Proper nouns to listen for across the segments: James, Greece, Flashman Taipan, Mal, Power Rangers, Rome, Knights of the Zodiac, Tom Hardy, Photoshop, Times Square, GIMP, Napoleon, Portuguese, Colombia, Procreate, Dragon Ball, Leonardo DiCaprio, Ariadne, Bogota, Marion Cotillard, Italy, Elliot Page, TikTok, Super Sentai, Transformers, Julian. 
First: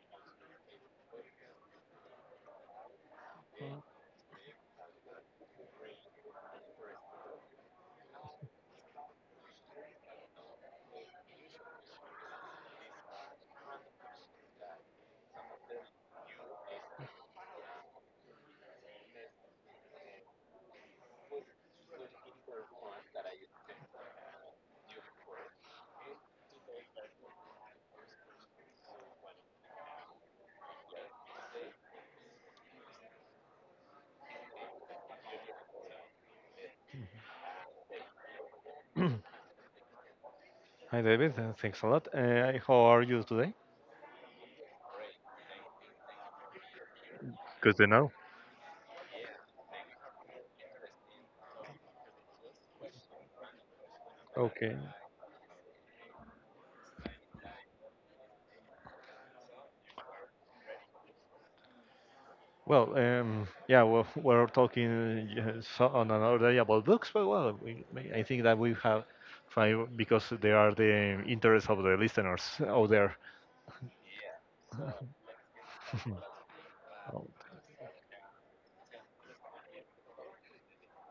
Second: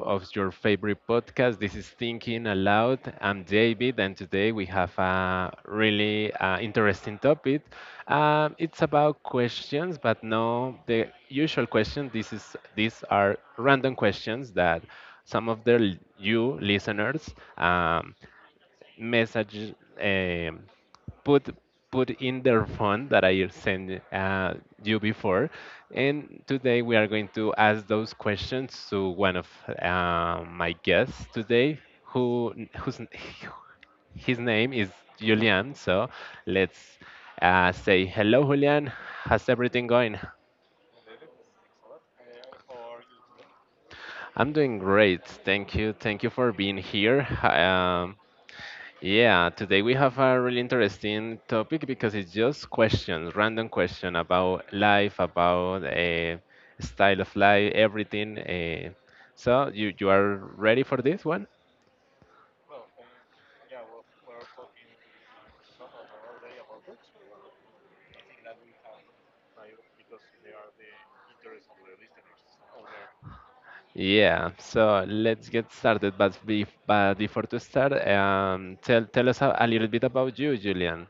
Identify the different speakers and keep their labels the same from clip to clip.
Speaker 1: of your favorite podcast. This is Thinking Aloud. I'm David, and today we have a really interesting topic. It's about questions, but no the usual question. This is These are random questions that some of the l- you listeners. Message um, put put in their phone that I sent you before. And today we are going to ask those questions to one of my guests today, whose his name is Julian. So let's say hello, Julian.
Speaker 2: Hmm.
Speaker 1: How's everything going?
Speaker 2: Hi, David. Thanks a lot. How are you today?
Speaker 1: I'm doing great. Thank you. Thank you for being here.
Speaker 2: Good to know.
Speaker 1: Yeah, today we have a really interesting topic because it's just questions, random question about
Speaker 2: Okay.
Speaker 1: life, about style of life, everything. So you are ready for this one?
Speaker 2: Well, yeah, well, we're talking so on another day about books, but well, I think that we have tried because they are the interests of the listeners out there.
Speaker 1: Yeah. So let's get started. But
Speaker 2: Oh,
Speaker 1: before to start, tell us a little bit about you, Julian.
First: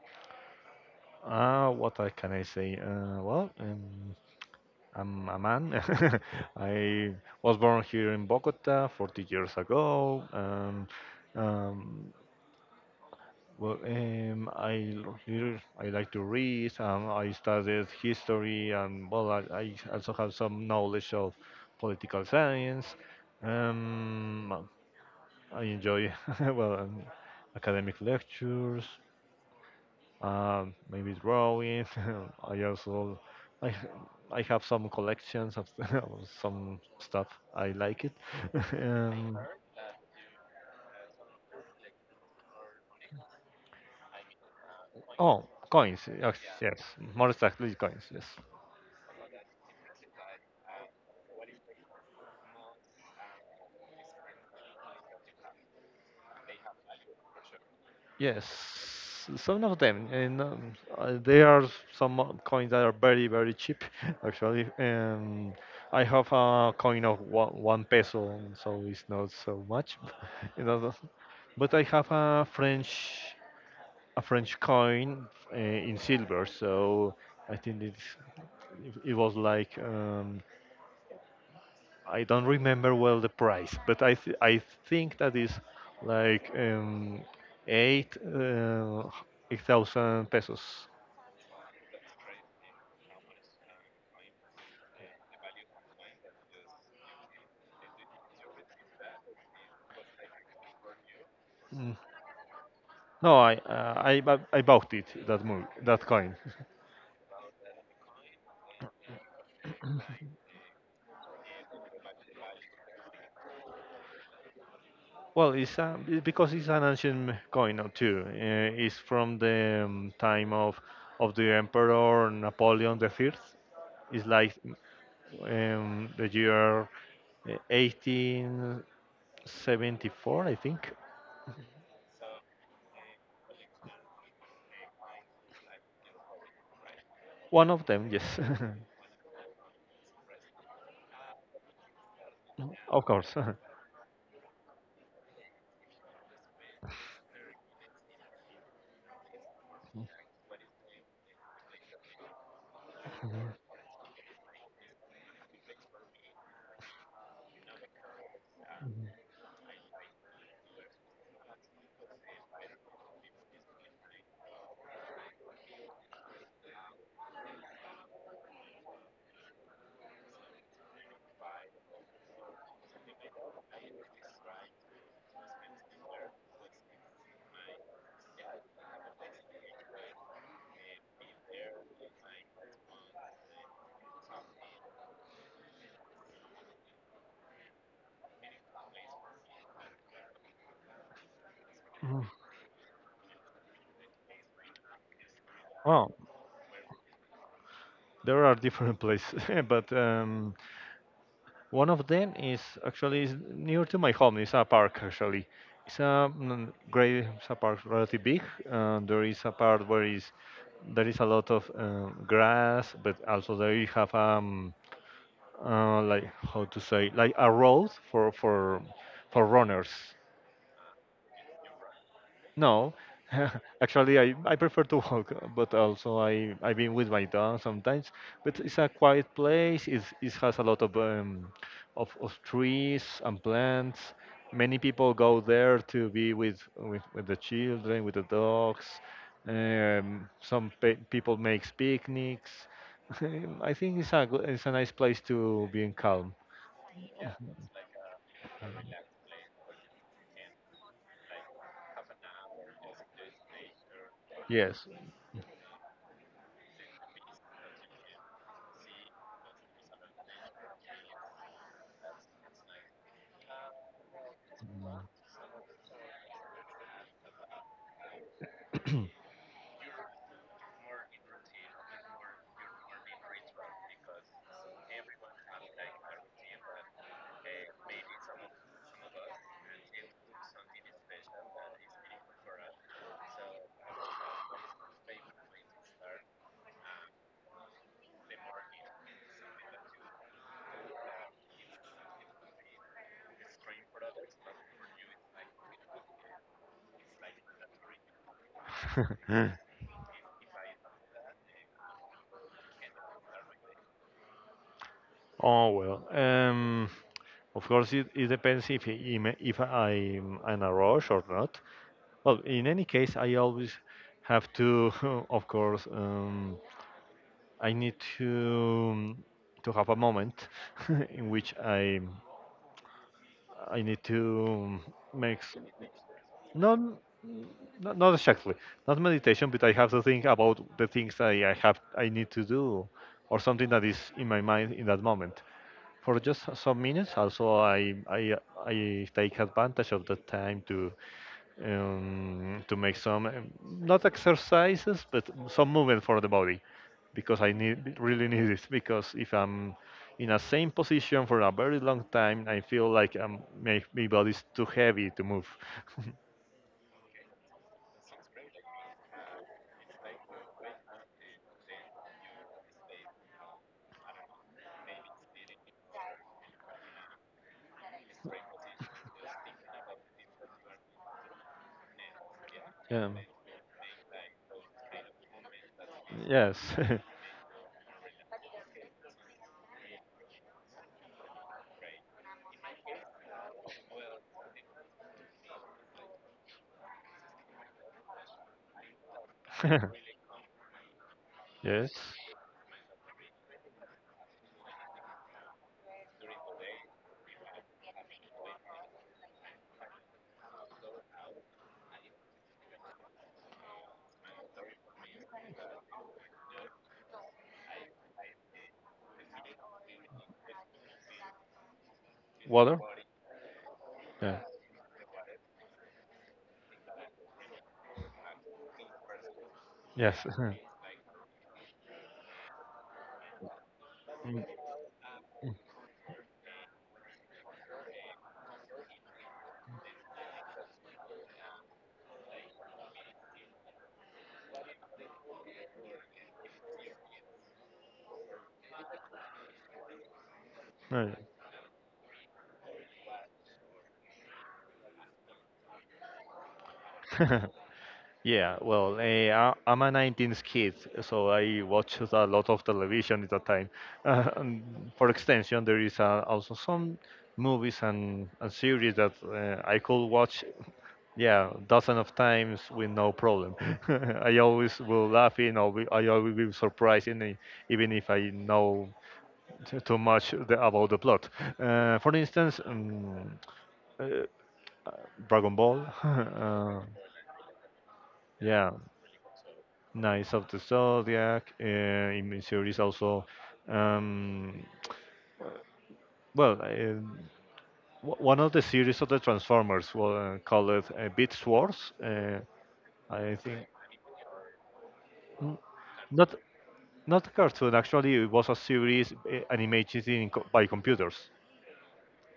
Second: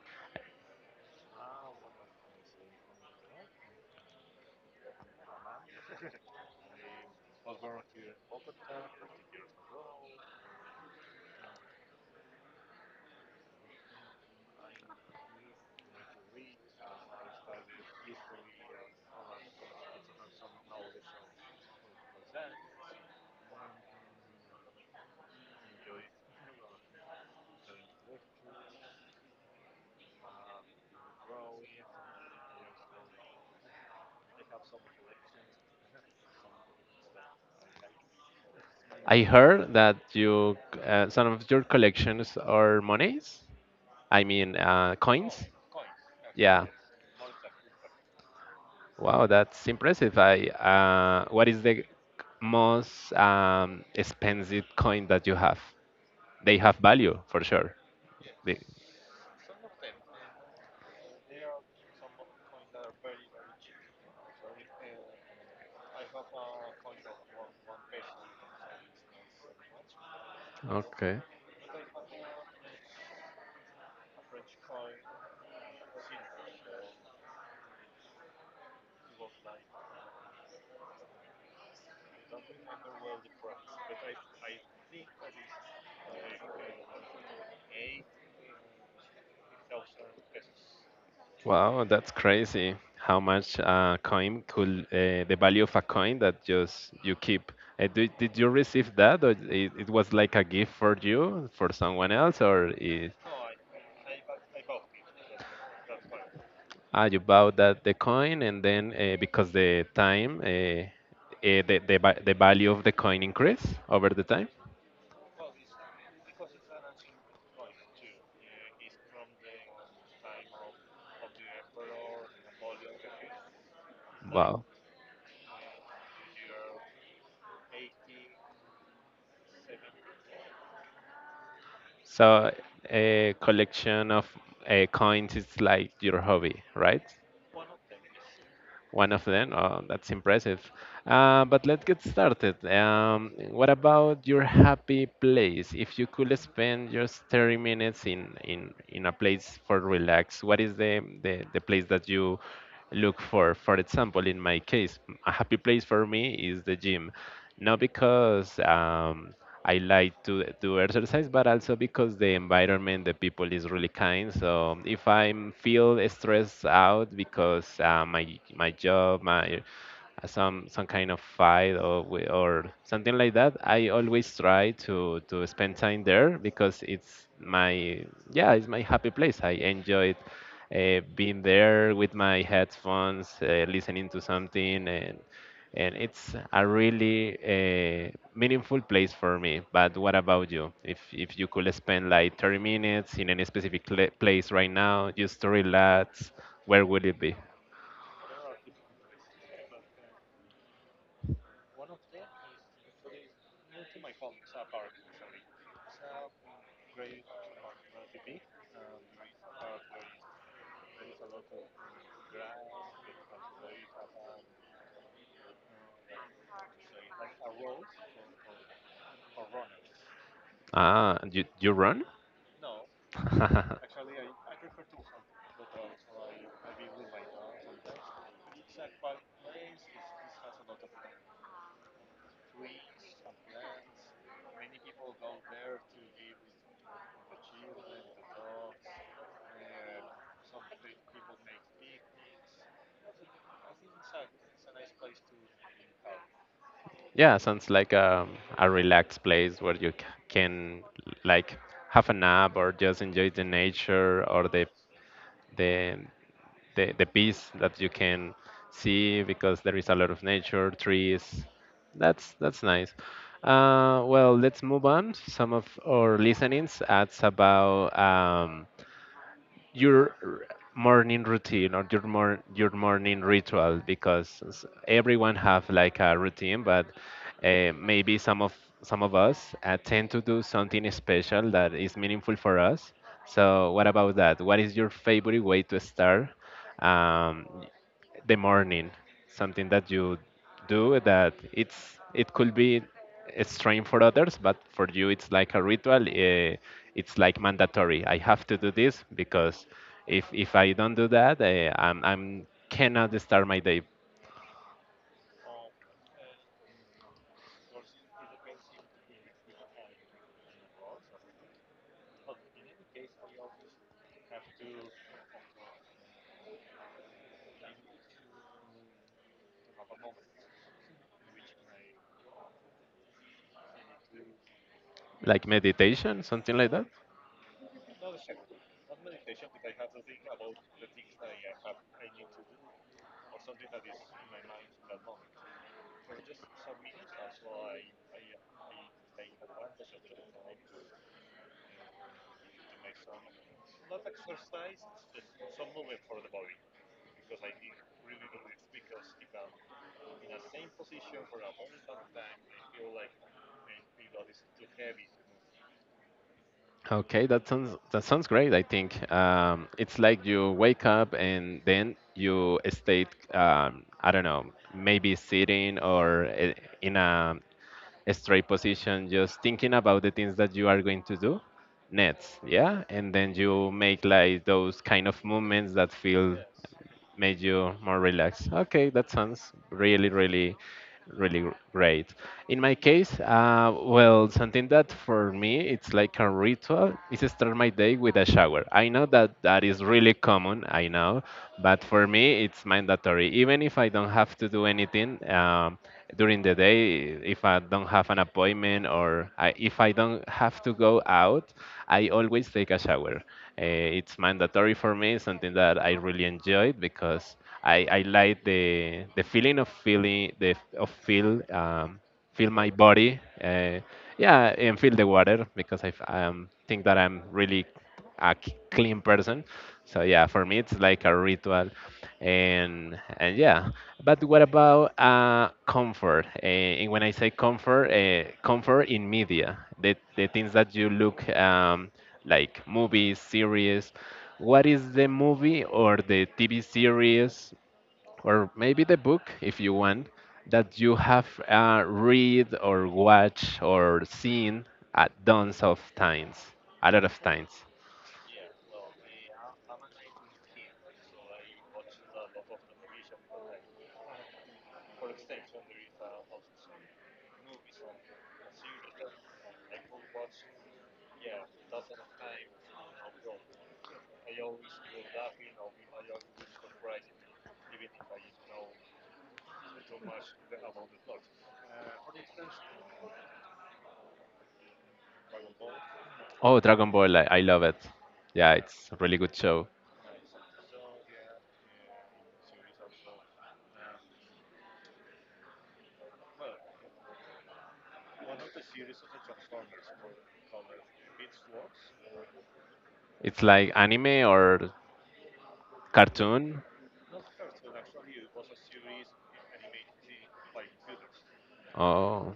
Speaker 2: ah, what I can I say? Well, I'm a man. I was born here in Bogota 40 years ago. Um, Well, I like to read. I studied history, and well, I also have some knowledge of political science. Well, I enjoy well academic lectures, maybe drawing. I also I h- I have some collections of of some stuff. I like it.
Speaker 1: I
Speaker 2: um,
Speaker 1: heard that you some of your collections are monies. I mean,
Speaker 2: oh,
Speaker 1: coins.
Speaker 2: coins. Yes,
Speaker 1: Yeah.
Speaker 2: yes, more exactly coins. Yes.
Speaker 1: Wow, that's impressive. I What is the most expensive coin that you have? They have value for sure.
Speaker 2: Yes,
Speaker 1: They,
Speaker 2: some of them, and there are some coins that are very, very cheap, actually. And I have a coin of one peso, so it's not so much, you know. the-
Speaker 1: okay.
Speaker 2: But I have a French coin in silver, so I think it was like I don't remember well the price, but I think that is like eight uh, 8,000 pesos.
Speaker 1: Wow, that's crazy. How much coin could the value of a coin that just you keep? Did you receive that, or it was like a gift for you, for
Speaker 2: Mm.
Speaker 1: someone else,
Speaker 2: No, I bought that coin.
Speaker 1: ah, you bought that the coin and then because the time, the value of the coin increase over the time?
Speaker 2: Well, it's because it's an ancient coin too. It's from the time of the Emperor Napoleon the Third. It's like
Speaker 1: Wow.
Speaker 2: the year 1874, I think.
Speaker 1: So a collection of coins is like your hobby, right?
Speaker 2: One of them, yes.
Speaker 1: One of them. Oh, that's impressive. But let's get started.
Speaker 2: Of course.
Speaker 1: What about your happy place? If you could spend just 30 minutes in a place for relax, what is the place that you look for? For example, in my case, a happy place for me is the gym. Not because I like to do exercise, but also because the environment, the people is really kind. So if I feel stressed out because my job, my some kind of fight or something like that, I always try to spend time there because it's my yeah, it's my happy place. I enjoy it being there with my headphones, listening to something, and it's a really meaningful place for me. But what about you? If you could spend like 30 minutes in any specific place right now, just to
Speaker 2: Well,
Speaker 1: relax, where would it be?
Speaker 2: there are different places, but one of them is actually is near to my home. It's a park actually. It's a, great. It's a park relatively big. There is a part where is there is a lot of grass, but also there you have like how to say like a road for runners.
Speaker 1: Ah, you run?
Speaker 2: No, actually, I prefer to walk, but also I've been with my dog sometimes. But it's a quiet place. It has a lot of of trees and plants. Many people go there to be with the children, with the dogs. Some pe people makes picnics. I think it's a nice place to be in calm.
Speaker 1: Yeah, sounds like a relaxed place where you can like have a nap or just enjoy the nature or
Speaker 2: Yes.
Speaker 1: the the peace that you can see because there is a lot of nature, trees. That's nice. Well, let's move on. Some of our listenings ads about your r- morning routine or your your morning ritual because everyone have like a routine, but maybe some of us tend to do something special that is meaningful for us. So what about that? What is your favorite way to start um, the morning, something that you do that it's it could be a strain for others, but for you it's like a ritual. It's like mandatory, I have to do this because if I don't do that, I'm cannot start my day.
Speaker 2: Oh, well, of course, it depends if I'm in a rush or not. Well, in any case, I always have to, of course, I need to have a moment in which I need to make
Speaker 1: Like
Speaker 2: s-
Speaker 1: meditation, something like
Speaker 2: not,
Speaker 1: that?
Speaker 2: not exactly, not meditation, but I have to think about the things I need to do, or something that is in my mind in that moment. For just some minutes, also I take advantage of the time to make some not exercises but some movement for the body because I need really need it because if I'm in a same position for a very long time I feel like my body is too heavy to move.
Speaker 1: Okay, that sounds great. I think it's like you wake up and then you stay. I don't know, maybe sitting or in a straight position, just thinking about the things that you are going to do next, yeah?
Speaker 2: Yeah.
Speaker 1: And then you make like those kind of movements that feel
Speaker 2: Yes.
Speaker 1: made you more relaxed. Okay, that sounds really, really really great. In my case, well, something that for me it's like a ritual is start my day with a shower. I know that that is really common, I know, but
Speaker 2: Yes.
Speaker 1: for me it's mandatory. Even if I don't have to do anything during the day, if I don't have an appointment or if I don't have to go out, I always take a shower. It's mandatory for me, something that I really enjoy because. I like the feeling of feeling the of feel my
Speaker 2: Water.
Speaker 1: body
Speaker 2: Yeah.
Speaker 1: yeah, and feel the water because I think that I'm really a clean person, so
Speaker 2: Yes.
Speaker 1: yeah, for me it's like a ritual. And yeah, but what
Speaker 2: Mm,
Speaker 1: about comfort? And when I say comfort, comfort in media, the things that you look like movies, series? What is the movie or the TV series or maybe the book, if you want, that you
Speaker 2: right.
Speaker 1: have read or watched or seen at tons of times? A lot of times.
Speaker 2: Yeah. Well, I'm a 19s kid, so I watch a lot of television at that time. And for extension, there is also some movies and series that I could watch. Yeah, dozen of times with no problem. I always will laugh in, or I always will surprise in, even if I know too much about the plot. For instance, uh, Dragon Ball,
Speaker 1: Oh, Dragon Ball, I love it. Yeah,
Speaker 2: yeah,
Speaker 1: it's a really good show.
Speaker 2: Knights of the Zodiac. In series also, um, well, one of the series of the Transformers was called Beast Wars. I
Speaker 1: It's
Speaker 2: think,
Speaker 1: like anime or
Speaker 2: mm, not
Speaker 1: cartoon.
Speaker 2: not a cartoon. Actually, it was a series animated by computers.
Speaker 1: Oh.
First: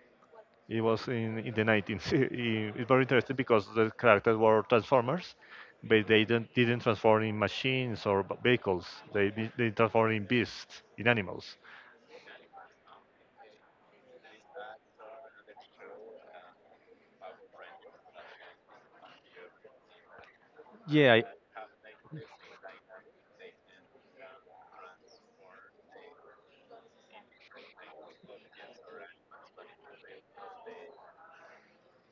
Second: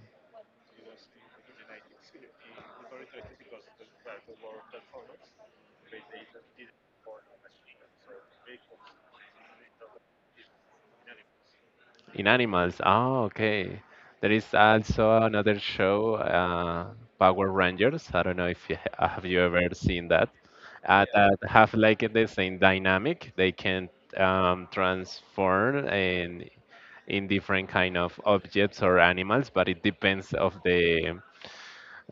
Speaker 2: It was in the 19s. It's very interesting because the characters were transformers, but they didn't transform in machines or vehicles. They transform in beasts, in animals.
Speaker 1: In animals. Oh, okay. There is also another show, Power Rangers. I don't know if you have you ever seen that.
Speaker 2: Yeah,
Speaker 1: That have like the same dynamic. They can transform in different kind of objects or animals, but it depends of the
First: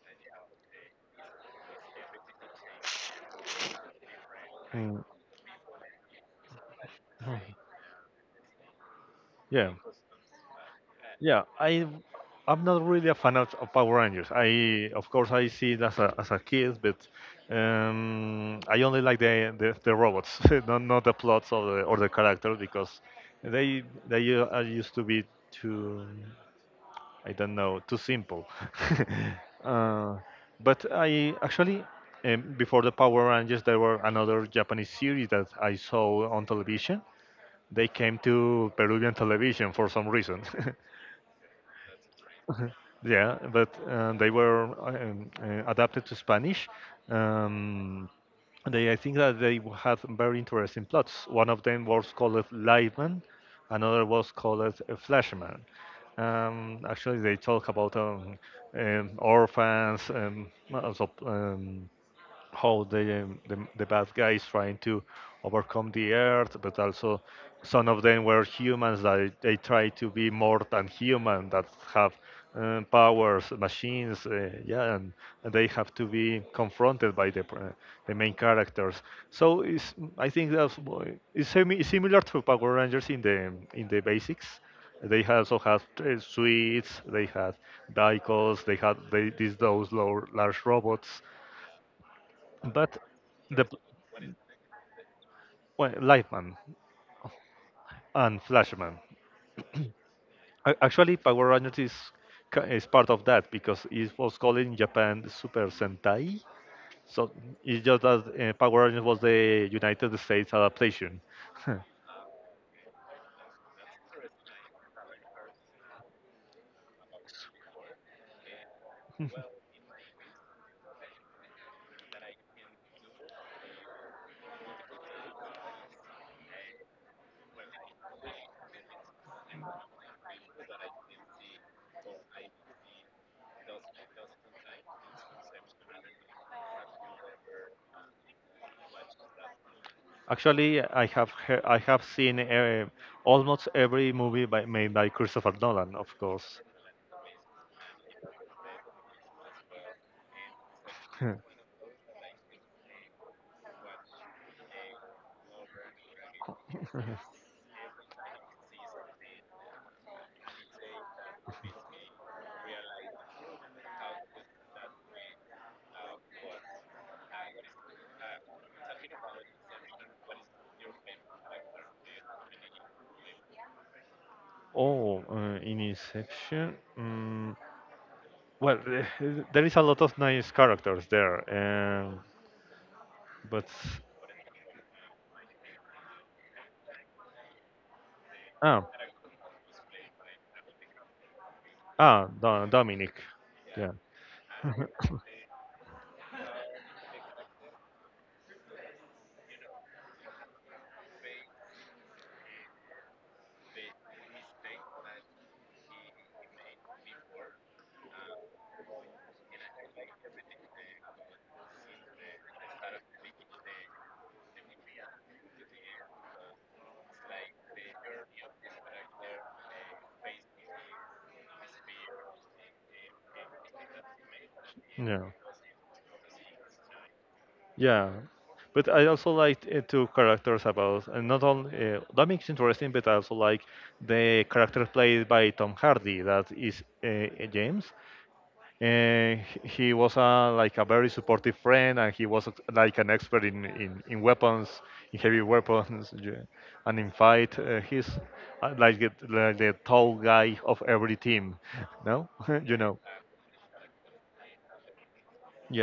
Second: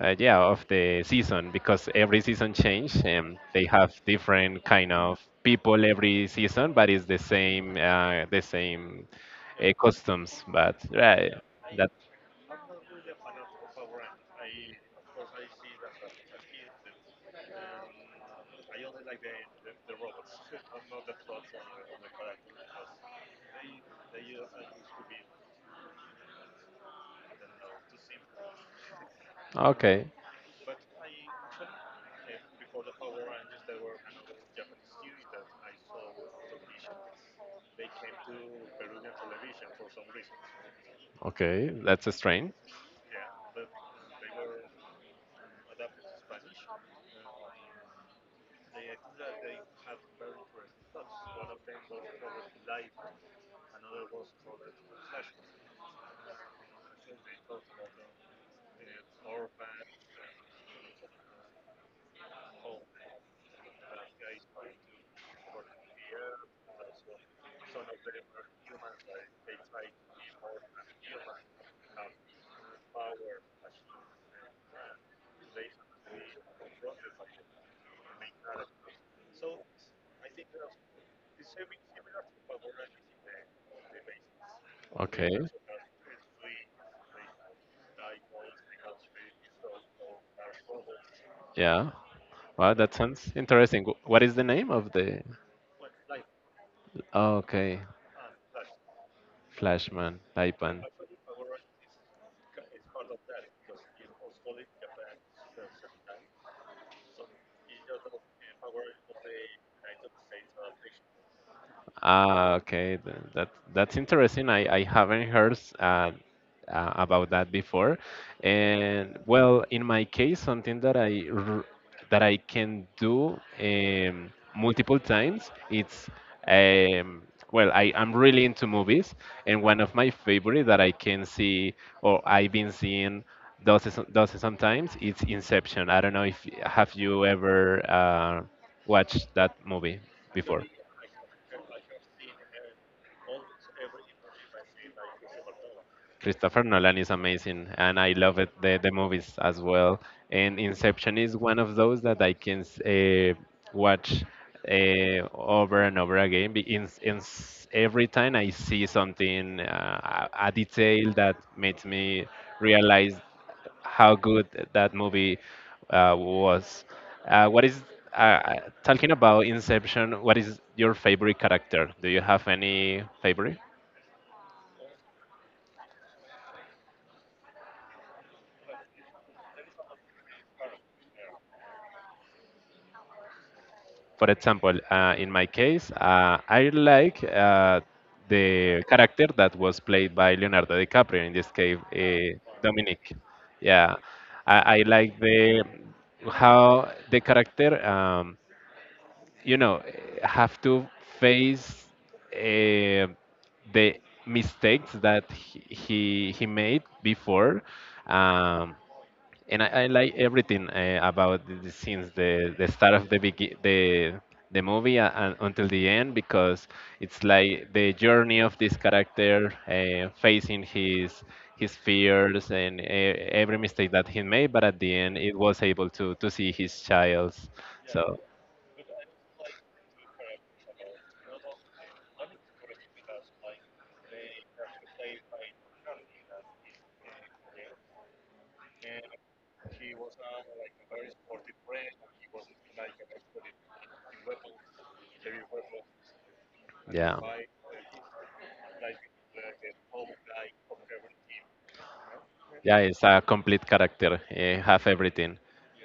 Speaker 1: yeah, of the season because every season change and they have different kind
Speaker 2: mm,
Speaker 1: of people every season, but it's the same
Speaker 2: yeah,
Speaker 1: customs but right
Speaker 2: yeah. I
Speaker 1: that
Speaker 2: I'm not really a fan of Power Rangers. I of course I see it as a kid, but I only like the robots, not the plots or the characters because they are used to be too. I don't know, too simple.
Speaker 1: okay.
Speaker 2: uh, but I actually, before the Power Rangers, there were another Japanese series that I saw on television. They came to Peruvian television for some reason.
Speaker 1: Okay, that's a strain.
Speaker 2: Yeah, but they were adapted to Spanish. Um, I think that they had very interesting plots. One of them was called Liveman, another was called Flashman. Actually, they talk about orphans, also, how the bad guys trying to overcome the earth, but also some of them were humans that they try to be more than human that have powers, machines, yeah, and they have to be confronted by the main characters. So, I think it's semi similar to Power Rangers in the basics. They
Speaker 1: Okay.
Speaker 2: also have suites, they had vehicles, they had they, these those low, large robots.
Speaker 1: Yeah, well that
Speaker 2: But
Speaker 1: sounds
Speaker 2: the
Speaker 1: interesting. What is the name of the
Speaker 2: well, Lightman
Speaker 1: okay
Speaker 2: and Flashman.
Speaker 1: flashman taipan?
Speaker 2: Actually, Power Rangers is part of that because it was called in Japan Super Sentai. So it's just that Power Rangers was the United States adaptation.
Speaker 1: Ah, okay, that that's interesting. I haven't heard uh, about that before. And well, in my case, something that I can do multiple times, it's um, well, I am really into movies, and one of my favorite that I can see or I've been seeing does it sometimes, it's Inception. I don't know if have you ever watched that movie before.
Speaker 2: Actually, I have seen almost every movie made by Christopher Nolan, of course.
Speaker 1: Christopher Nolan is amazing, and I love it, the movies as well. And Inception is one of those that I can watch over and over again. Every time I see something, a detail that makes me realize how good that movie was. What is uh, Talking about Inception? What is your favorite character? Do you have any favorite?
Speaker 2: Oh, in Inception. Mm, well, there is a lot of nice characters there, um, but
Speaker 1: For example, in my case, I like the
Speaker 2: ah,
Speaker 1: character that was played by Leonardo DiCaprio, in this case,
Speaker 2: ah,
Speaker 1: Dominic.
Speaker 2: Dominic. Yeah,
Speaker 1: Yeah, I like the how the character, you know, have to face uh, the mistakes that he made before. Um, and I like everything about the scenes, the start of the the movie and until the end, because it's like the journey of this character facing his fears and every mistake that he made, but at the end,
Speaker 2: yeah,
Speaker 1: it was able to see his child's.
Speaker 2: yeah.
Speaker 1: So
Speaker 2: But I also liked two characters about, and not only Dominic's interesting, but I also like the character played by Tom Hardy, that is James. Uh, he was like a very supportive friend, and he was like an expert in weapons, in heavy weapons, yeah, and in
Speaker 1: yeah,
Speaker 2: fight. He's like, like the tall guy of every team, no? you
Speaker 1: yeah,
Speaker 2: know.
Speaker 1: it's a complete character. Have everything,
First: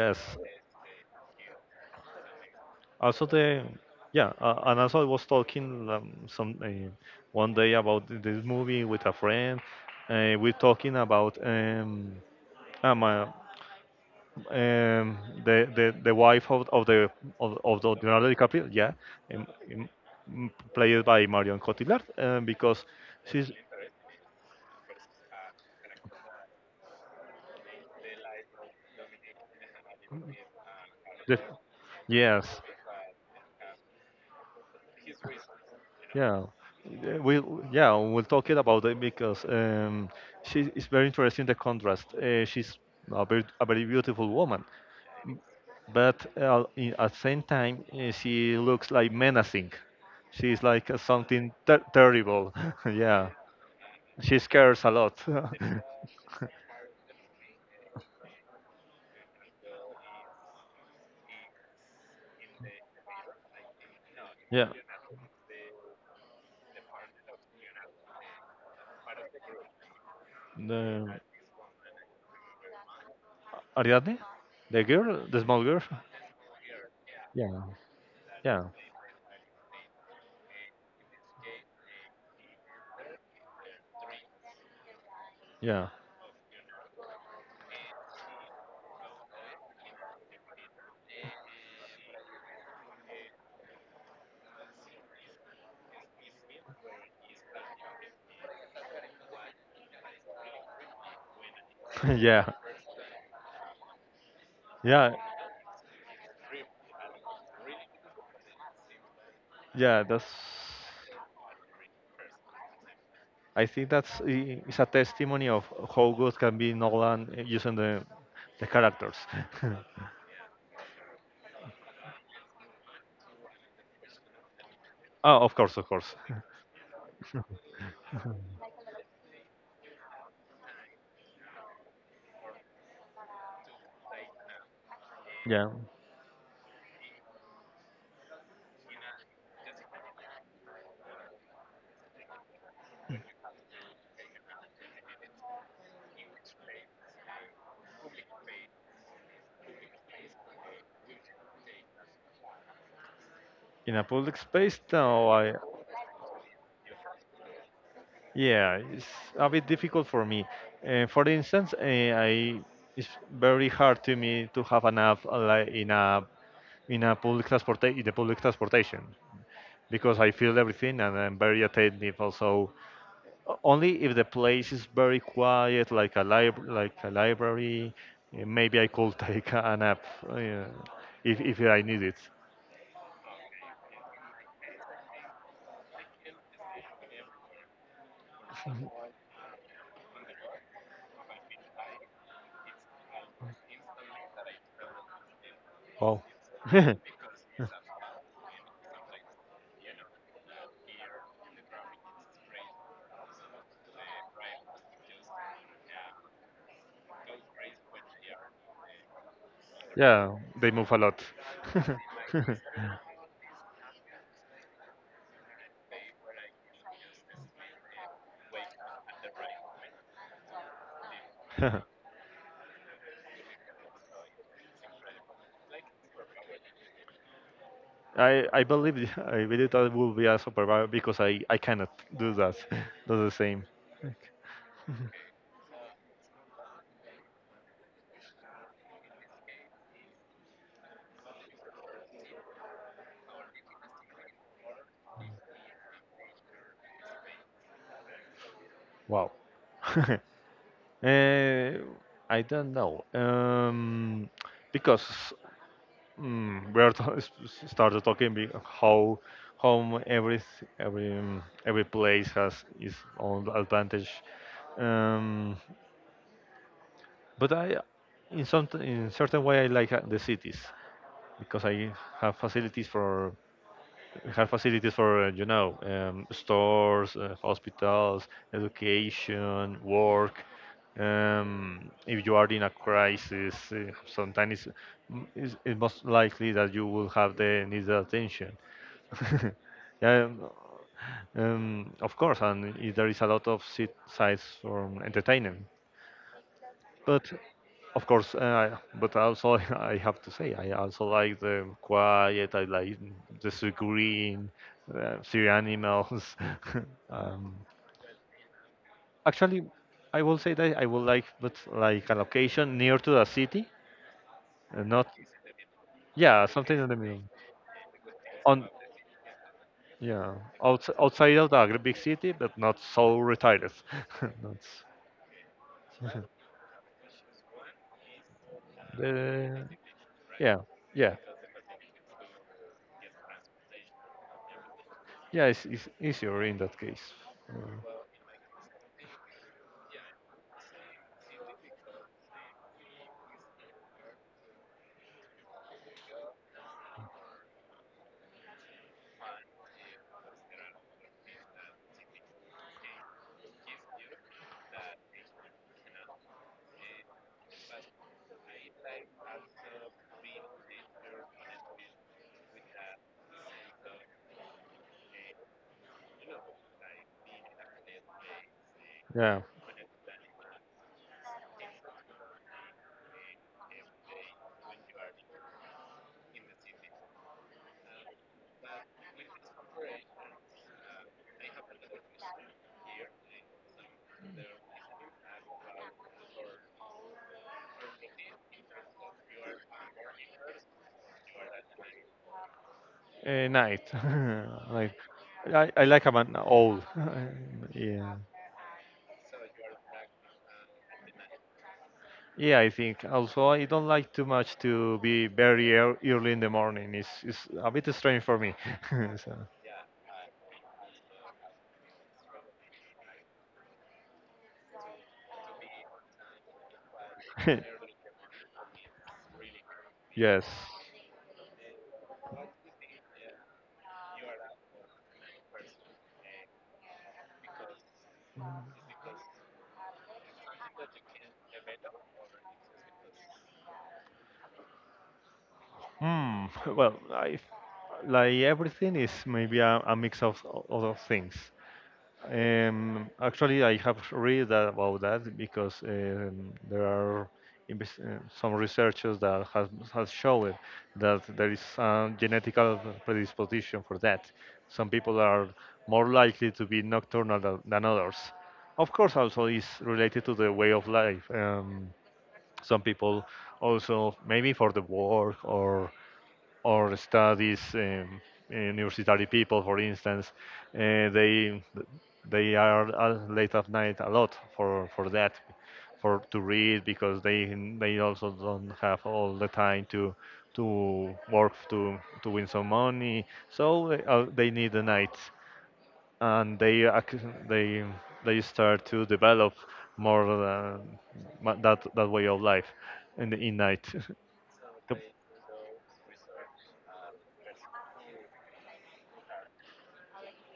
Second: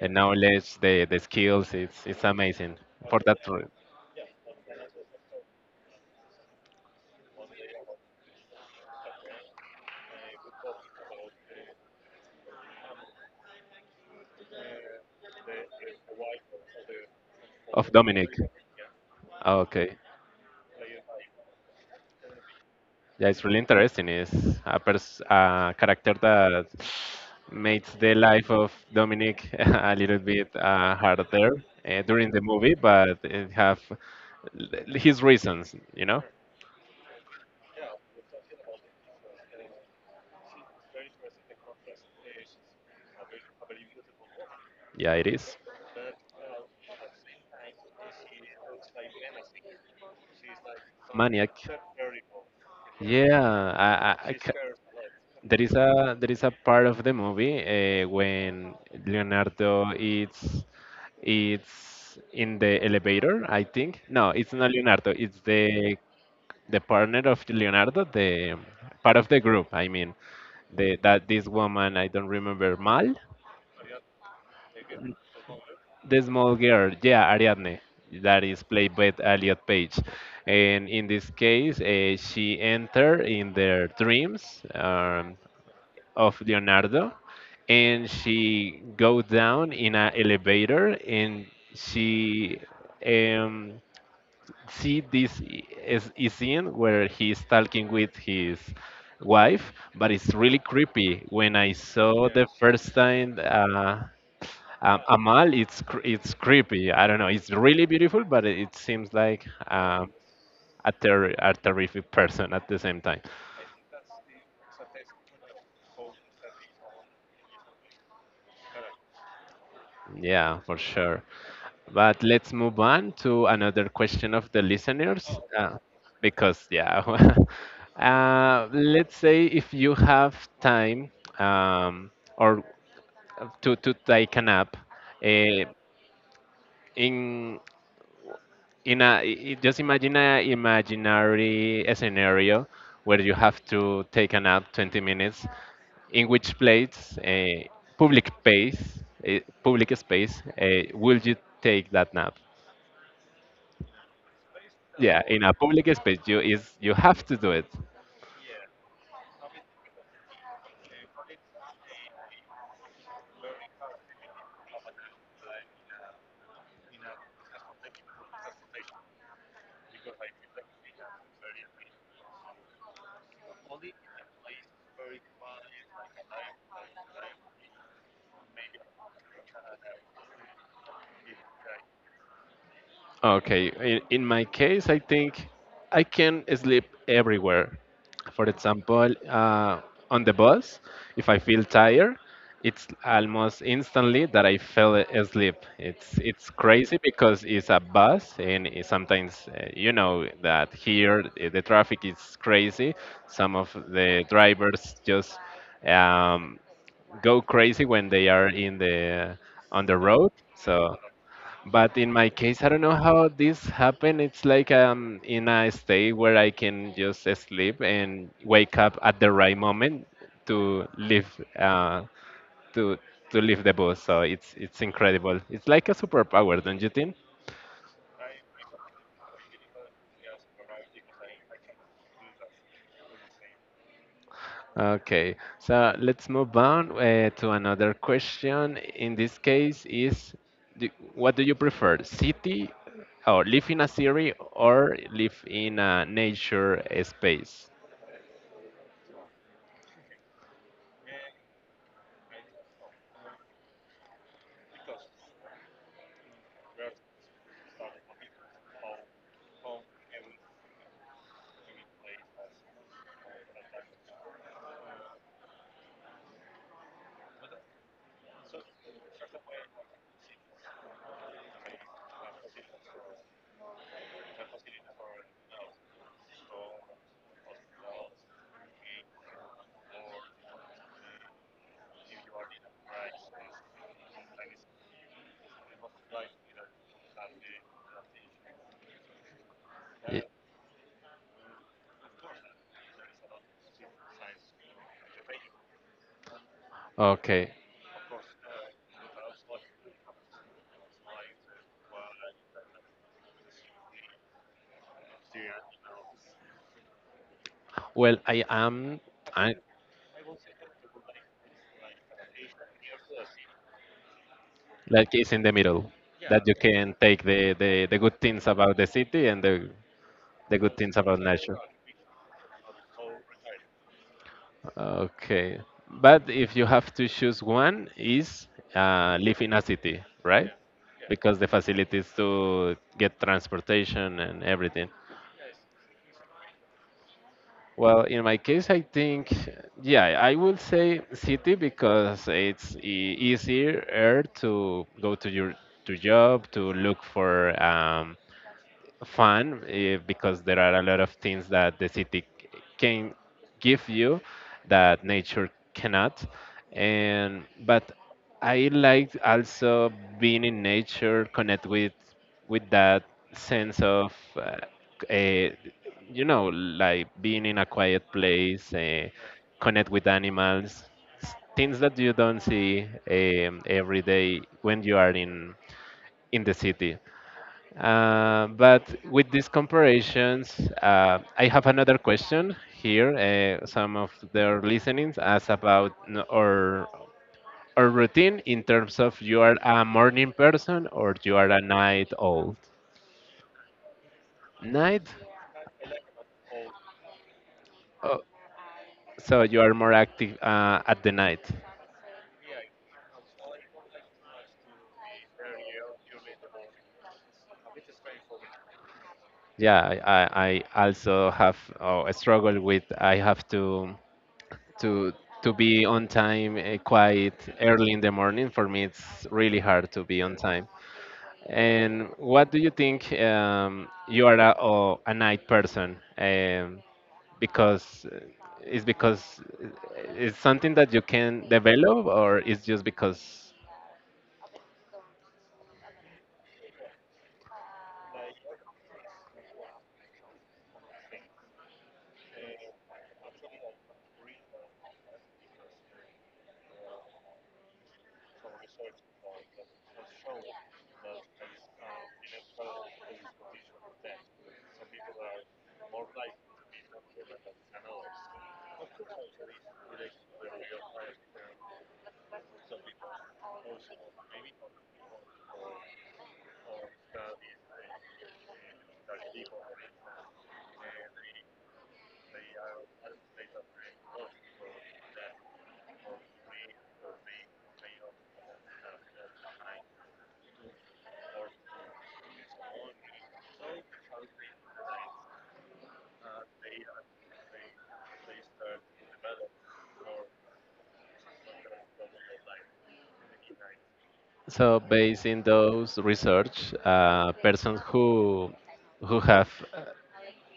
Speaker 1: and knowledge, the skills. It's amazing for
Speaker 2: Also
Speaker 1: that.
Speaker 2: the Yeah, and also I was talking some one day about this movie with a friend. We're talking about um, uh, um, the wife of the
Speaker 1: Of Dominic.
Speaker 2: Leonardo DiCaprio, yeah, um,
Speaker 1: Ah,
Speaker 2: um,
Speaker 1: Okay.
Speaker 2: played by Marion Cotillard, because
Speaker 1: Yeah, it's
Speaker 2: she's
Speaker 1: really interesting. It's a, a character that makes the life of Dominic a little bit harder
Speaker 2: the
Speaker 1: during the
Speaker 2: yes,
Speaker 1: movie, but it have his reasons, you know?
Speaker 2: yeah. We Yeah, we'll talk it about it because she is very interesting the contrast. She's a very beautiful woman,
Speaker 1: Yeah, it is.
Speaker 2: but at same time she looks like menacing. She's like something
Speaker 1: Maniac.
Speaker 2: terrible. Yeah,
Speaker 1: Yeah, I
Speaker 2: she scares a lot.
Speaker 1: there is a part of the movie when Leonardo is it's in the elevator, I think. No, it's
Speaker 2: Yeah,
Speaker 1: not Leonardo. It's the partner of Leonardo, the part of the group. I mean, the
Speaker 2: the
Speaker 1: that this woman I don't remember Mal,
Speaker 2: Ariadne, the girl, the small girl.
Speaker 1: the small girl. Yeah,
Speaker 2: Yeah.
Speaker 1: Ariadne. That is
Speaker 2: Yeah,
Speaker 1: played by Elliot Page, and in this case, she entered in their dreams.
Speaker 2: yeah,
Speaker 1: Of Leonardo, and she go down in an elevator, and she um, see this is scene where he's talking with his wife, but it's really creepy. When I saw the
Speaker 2: yeah,
Speaker 1: first time.
Speaker 2: yeah,
Speaker 1: Amal, it's it's creepy. I don't know. It's really beautiful, but it seems like
Speaker 2: yeah.
Speaker 1: um,
Speaker 2: That's.
Speaker 1: a, a terrific person at the same time.
Speaker 2: I think it's a testimony of how good can be Nolan using the characters.
Speaker 1: Yeah, for sure. But let's move on to another question of the listeners,
Speaker 2: Oh, of course,
Speaker 1: uh,
Speaker 2: of course.
Speaker 1: because yeah, let's say if you have time um, or to take a nap uh,
Speaker 2: Yeah.
Speaker 1: in in a just imagine a imaginary scenario where you have to take a nap 20 minutes in which place public space public space will you take that nap?
Speaker 2: In a public space,
Speaker 1: Yeah,
Speaker 2: no,
Speaker 1: in a
Speaker 2: I
Speaker 1: public space you is you have to do it.
Speaker 2: yeah, it's a bit difficult for me. For instance, I it's very hard to me to have an app like in a public transport in the public transportation because I feel everything and I'm very attentive. Also, only if the place is very quiet, like a library, maybe I could take an app uh, if I need it.
Speaker 1: Okay, in my case, I think I can sleep everywhere. For example, on the bus, if I feel tired, it's almost instantly that I fell asleep. It's
Speaker 2: Oh,
Speaker 1: it's crazy because it's a bus, and it sometimes you know that here the traffic is crazy. Some of the drivers just um, go crazy when they are in the on the road.
Speaker 2: yeah, they move
Speaker 1: So
Speaker 2: a lot.
Speaker 1: but in my case, I don't know how this happened. It's like in a state where I can just sleep and wake up at the right moment to leave uh, to to leave the bus. So it's incredible. It's like a superpower, don't you think?
Speaker 2: I believe I believe that will be a superpower because I cannot do that. do the same.
Speaker 1: Okay, so let's move on to another question. In this case, do, what do you prefer, city or live in a city or live in a nature space?
Speaker 2: Wow. Eh, I don't know. Because we are started talking how every every place has its own advantage. Um, but I in certain way I like the cities because I have facilities for have facilities for, stores, hospitals, education, work. If you are in a crisis, sometimes it's most likely that you will have the needed attention.
Speaker 1: Y-
Speaker 2: Yeah, of course, and there is a lot of sites for entertainment. But
Speaker 1: Okay.
Speaker 2: of course, but also I have to say I also like the quiet. I like the sea green, sea animals. um,
Speaker 1: Well, I am I,
Speaker 2: Actually, I will say that I would like, but like a location near to the city, and not
Speaker 1: like it's in the middle that
Speaker 2: yeah,
Speaker 1: you
Speaker 2: something in the
Speaker 1: can
Speaker 2: middle.
Speaker 1: take the good things
Speaker 2: On
Speaker 1: about the city and the,
Speaker 2: Yeah,
Speaker 1: the good things about
Speaker 2: outside of
Speaker 1: nature.
Speaker 2: the big city, but not so retired. That's
Speaker 1: Okay. But if you have to choose one is live in a
Speaker 2: the
Speaker 1: city, right?
Speaker 2: yeah, yeah,
Speaker 1: Because the facilities to get transportation and everything.
Speaker 2: yeah. It's easier in that case. Uh,
Speaker 1: Well, in my case, I think, yeah, I will say city because it's e- easier to go to your to job to look for um, fun because there are a lot of things that the city c- can give you that nature cannot, and but I like also being in nature, connect with that sense of eh, you know, like being in a quiet place
Speaker 2: yeah.
Speaker 1: connect with animals, s- things that you don't see every day when you are in the city, but with these comparations, I have another question here. Some of their listenings ask about n- our routine in terms of, you are a morning person or you are a night old.
Speaker 2: Night. like,
Speaker 1: Night,
Speaker 2: I like about man old. yeah.
Speaker 1: oh, so you are more active at the night.
Speaker 2: Yeah, I think. Also, I don't like too much to be very early in the morning. It's a bit strange for me. so,
Speaker 1: Yeah, I also have oh, a struggle with, I have to to to be on time quite early in the morning. For me, it's really hard to be on
Speaker 2: yes.
Speaker 1: time. And what do you think? You are a, oh, a night person, because it's because it's something that you can develop, or it's just because.
Speaker 2: Hmm. Well, I like everything is maybe a mix of other things. Actually, I have about that because there are some researchers that has shown that there is a genetic predisposition for that. Some people are more likely to be nocturnal than others. Of course, also is related to the way of life. Some people also maybe for the work or studies university people, for instance, uh, they they are late at night a lot for that, for to read because they also don't have all the time to work to win some money, so they need the nights and they they start to develop more that way of life in the in night.
Speaker 1: So, based in those research,
Speaker 2: Yep.
Speaker 1: persons who have uh,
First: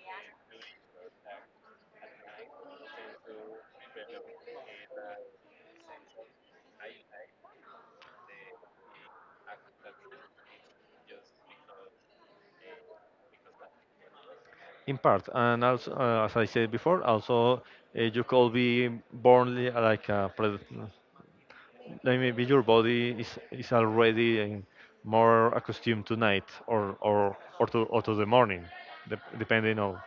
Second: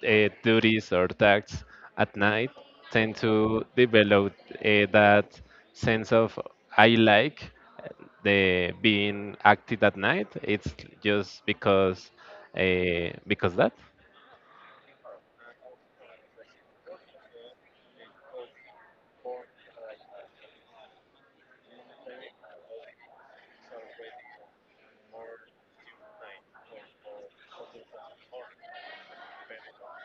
Speaker 1: duties or tasks at night tend to develop that sense of I like uh, the being active at night. It's just because that.
Speaker 2: In part and also as I said before, also you could be born like like maybe your body is already more accustomed to night or or or to the morning, depending on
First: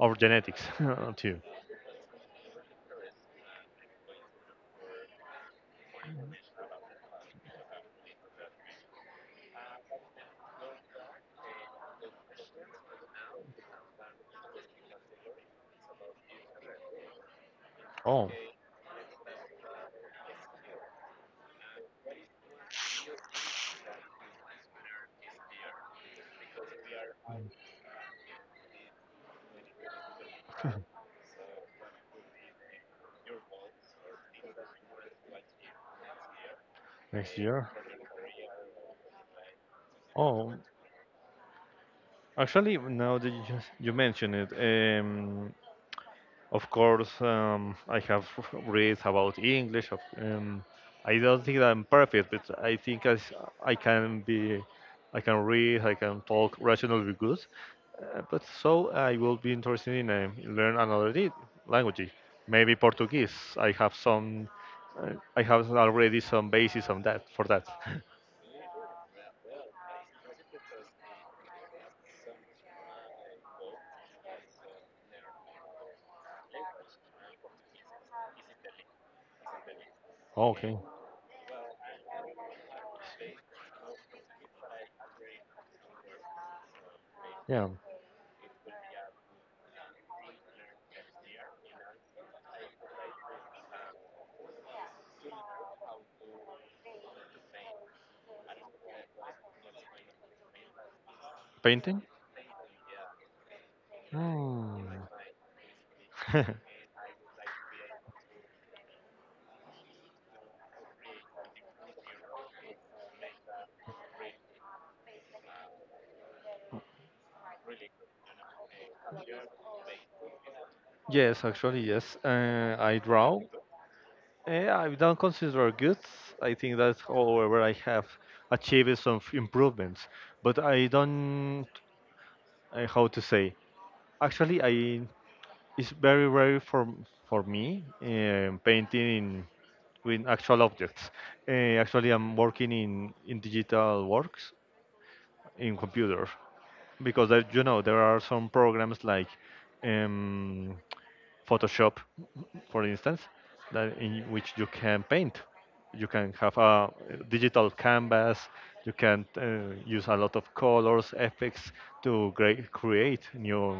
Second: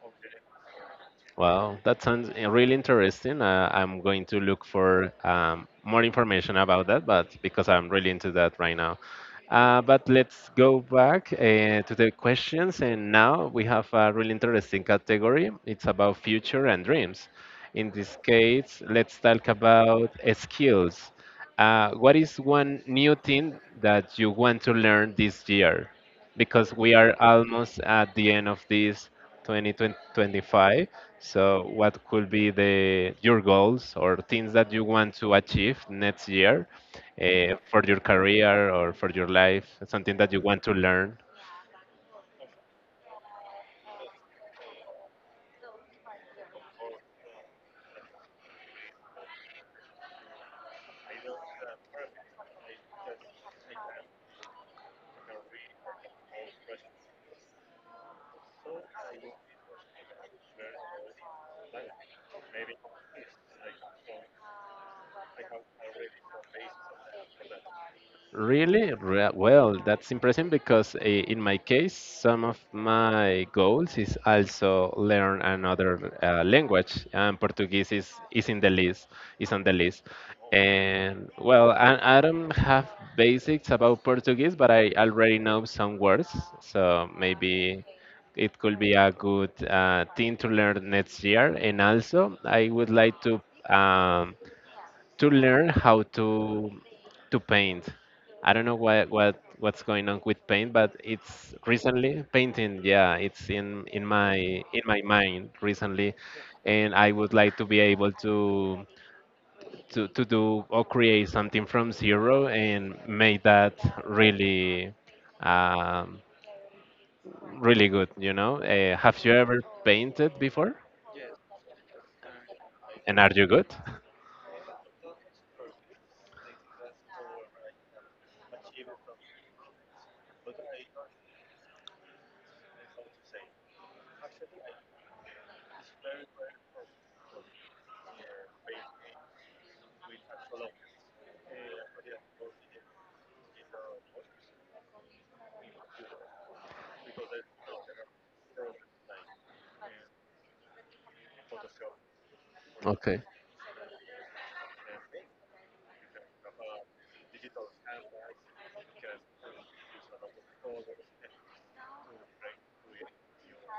Speaker 2: our genetics too.
Speaker 1: Wow, that sounds really interesting. I'm going to look for more information about that, but because I'm really into that right now. But let's go back to the questions, and now we have a really interesting category. It's about future and dreams. In this
Speaker 2: Oh,
Speaker 1: case, let's talk about skills. What is one new thing that you want to learn this year? Because we are almost at the end of this 2025. So, what could be the your goals or things that you want to achieve next year
Speaker 2: next year.
Speaker 1: for your career or for your life? Something that you
Speaker 2: Oh,
Speaker 1: want to learn?
Speaker 2: actually now that you mentioned it, um, of course, I have read about English. I don't think that I'm perfect, but I think I can be, I can read, I can talk rationally good. But so I will be interested in learn language, maybe Portuguese. Uh, I have already some basis on that for that.
Speaker 1: Really? Re- Well, that's impressive because in my case, some of my goals is also learn another language, and Portuguese is in the list, is on the list.
Speaker 2: Okay,
Speaker 1: And well, I don't have basics about Portuguese, but I already know some words, so
Speaker 2: yeah,
Speaker 1: maybe it could be a good thing to learn next year. And also, I would like to. Um, to learn how to paint. I don't know what what's going on with paint, but it's
Speaker 2: painting.
Speaker 1: recently painting. Yeah, it's
Speaker 2: Hmm.
Speaker 1: in my mind recently, and I would like to be able to to do or create something from zero and make that really um, really good. You know, have you ever painted before?
Speaker 2: Yes, actually, yes. I
Speaker 1: And are
Speaker 2: draw.
Speaker 1: you good?
Speaker 2: Eh, I've done considerable good. I think that's all where I have achieved some improvements, but I don't, how to say. Actually, I, it's very rare for for me, painting in, with actual objects. Eh, actually, I'm working in digital works in computer because there, you know, there are some programs like um, Photoshop, for instance,
Speaker 1: Okay.
Speaker 2: that in which you can paint. You can have a digital canvas. You can use a lot of colors, effects to create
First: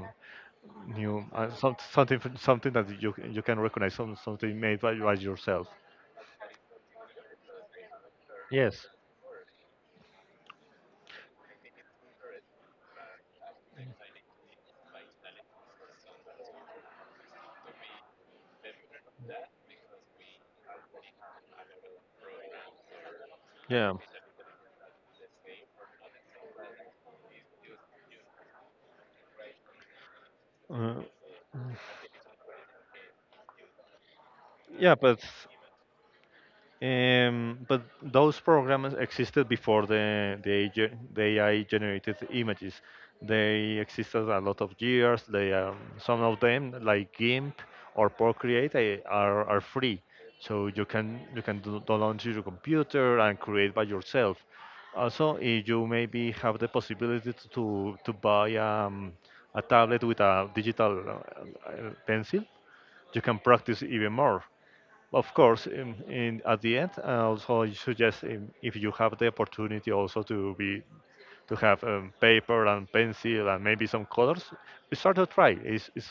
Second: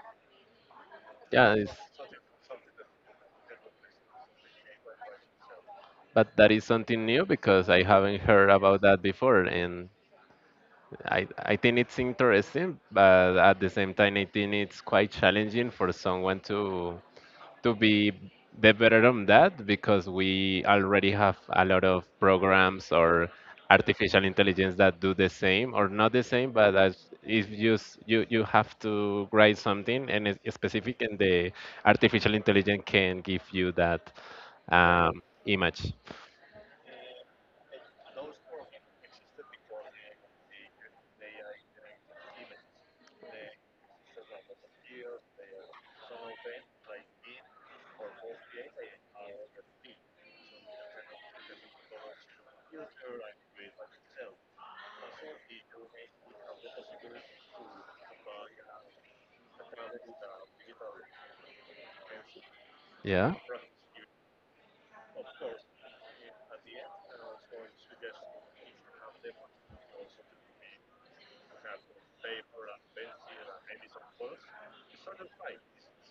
Speaker 2: new
Speaker 1: Yeah, it's
Speaker 2: some, something, something that you can recognize, some, something made by yourself.
Speaker 1: But that is something new because I haven't heard about
Speaker 2: Yes.
Speaker 1: that before, and I think it's interesting, but at the same time, I think it's quite challenging for someone to be the better on that because we already have a lot of programs or
Speaker 2: Yeah.
Speaker 1: artificial intelligence that do the same or not the same, but as if you s- you have to write something and it's specific,
Speaker 2: Uh,
Speaker 1: and the artificial intelligence can give you that
Speaker 2: yeah,
Speaker 1: image.
Speaker 2: But those programs existed before AI, the AI generated images. They existed a lot of years. They, some of them like GIMP or Procreate, eh, are free, so you can download to your computer and create by yourself. Also, if you maybe have the possibility to to buy a tablet with a digital pencil, you
Speaker 1: Yeah.
Speaker 2: can practice even more. Of course, in at the end, I also suggest, if you have the opportunity also to be to have paper and pencil and maybe some colors, start to try. Is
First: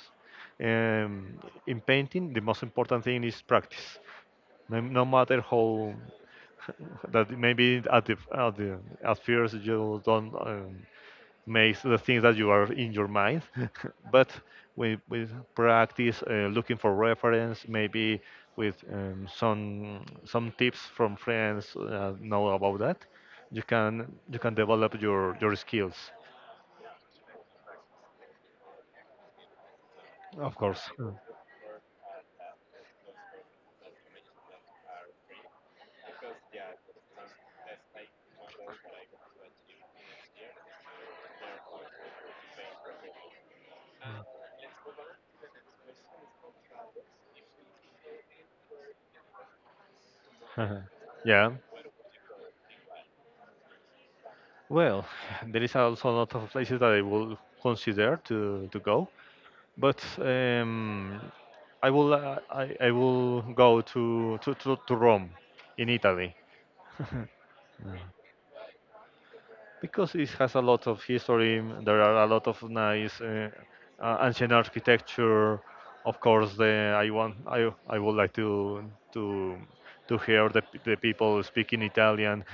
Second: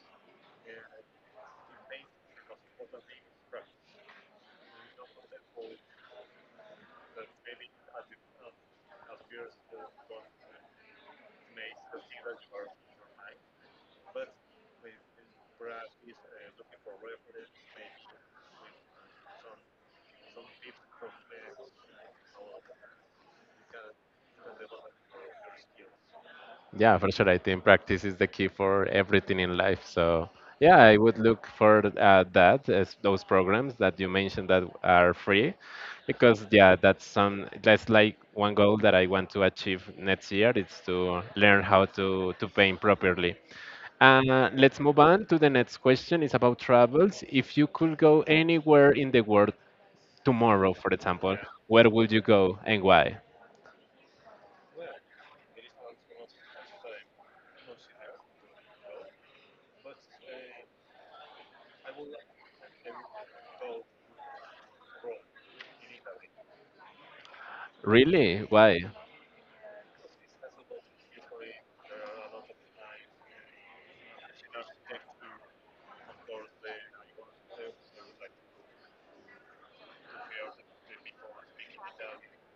Speaker 2: um, in painting the most important thing is practice, no matter how. That maybe at the at the at first you don't make the things that you are in your mind, but with practice, looking for reference, maybe with some tips from friends know about that, you can develop your skills.
Speaker 1: Yeah, for sure. I think practice is the key for everything in life. So
Speaker 2: Of
Speaker 1: yeah,
Speaker 2: course.
Speaker 1: I would look for that as those programs that you mentioned that are free, because yeah, that's some that's like one goal that I want to achieve next year. It's to learn how to paint properly. Let's move on to the next question. It's about travels. If you could go anywhere in the world tomorrow,
Speaker 2: Uh,
Speaker 1: for example,
Speaker 2: yeah.
Speaker 1: where would you go and why?
Speaker 2: Well, there is also a lot of places that I will consider to go. But I will go to Rome in Italy
Speaker 1: Really? Why?
Speaker 2: because it has a lot of history. There are a lot of nice ancient architecture. Of course, I would like to to to hear the people speaking Italian.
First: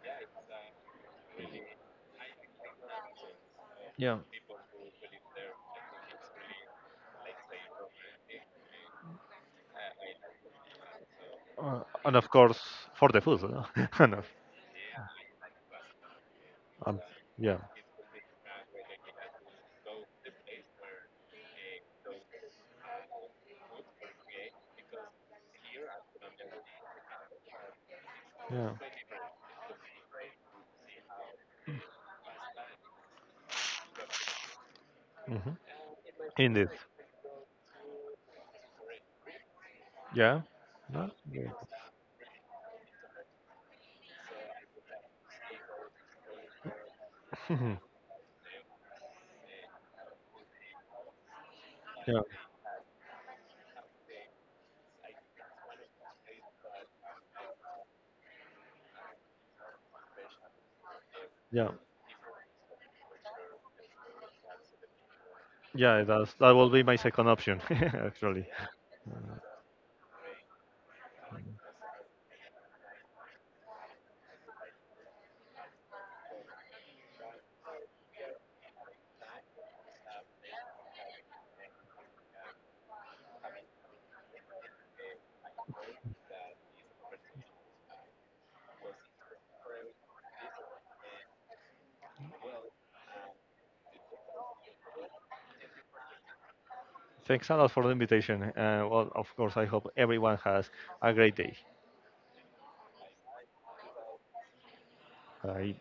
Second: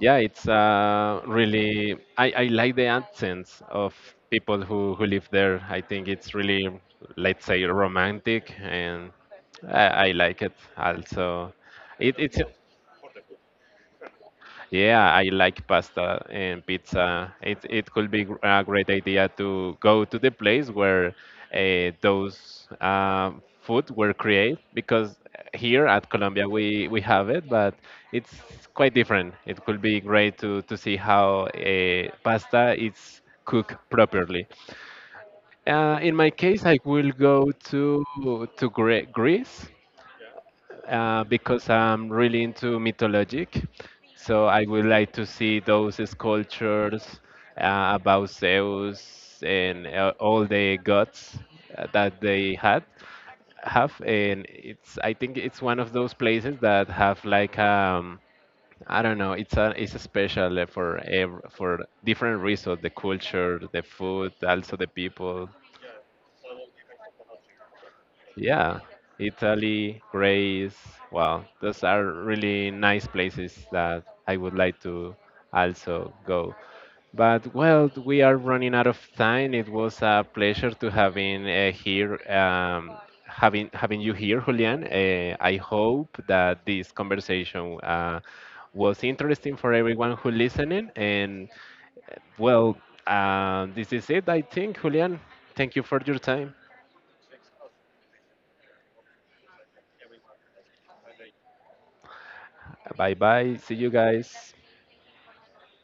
Speaker 1: Yeah, it's really, I like the accents of
Speaker 2: Yeah,
Speaker 1: people who live there. I think it's really, let's say, romantic, and I like it also it,
Speaker 2: and of
Speaker 1: it's.
Speaker 2: course for the food. No? and, of-
Speaker 1: Yeah, I like pasta and
Speaker 2: um,
Speaker 1: pizza.
Speaker 2: yeah,
Speaker 1: It could be gr- a great idea to go to the place where those food were created because here at Colombia we have it, but it's
Speaker 2: yeah,
Speaker 1: quite different. It could be great to see how pasta is cooked properly.
Speaker 2: hmm,
Speaker 1: In my case,
Speaker 2: indeed.
Speaker 1: I will go to Gre- Greece
Speaker 2: Yeah. No? Yeah.
Speaker 1: because I'm really into mythologic. So I would like to see those sculptures about Zeus and all the gods
Speaker 2: Yeah.
Speaker 1: that they had have, and it's, I think it's one of those places that have like I don't know, it's a special for ev-
Speaker 2: Yeah,
Speaker 1: for different reasons, the culture, the food, also the people.
Speaker 2: yeah, that's that will be my second option, actually.
Speaker 1: Yeah, Italy, Greece. Wow, those are really nice places that I would like to also go. But well, we are running out of time. It was a pleasure to having here, having you here, Julian. I hope that this conversation was interesting for everyone who listening. And well, this is it, I think, Julian. Thank you for your time.
Speaker 2: Thanks a lot for the invitation. Well, of course, I hope everyone has a great day.
Speaker 1: Bye bye. See you guys.
Speaker 2: Bye.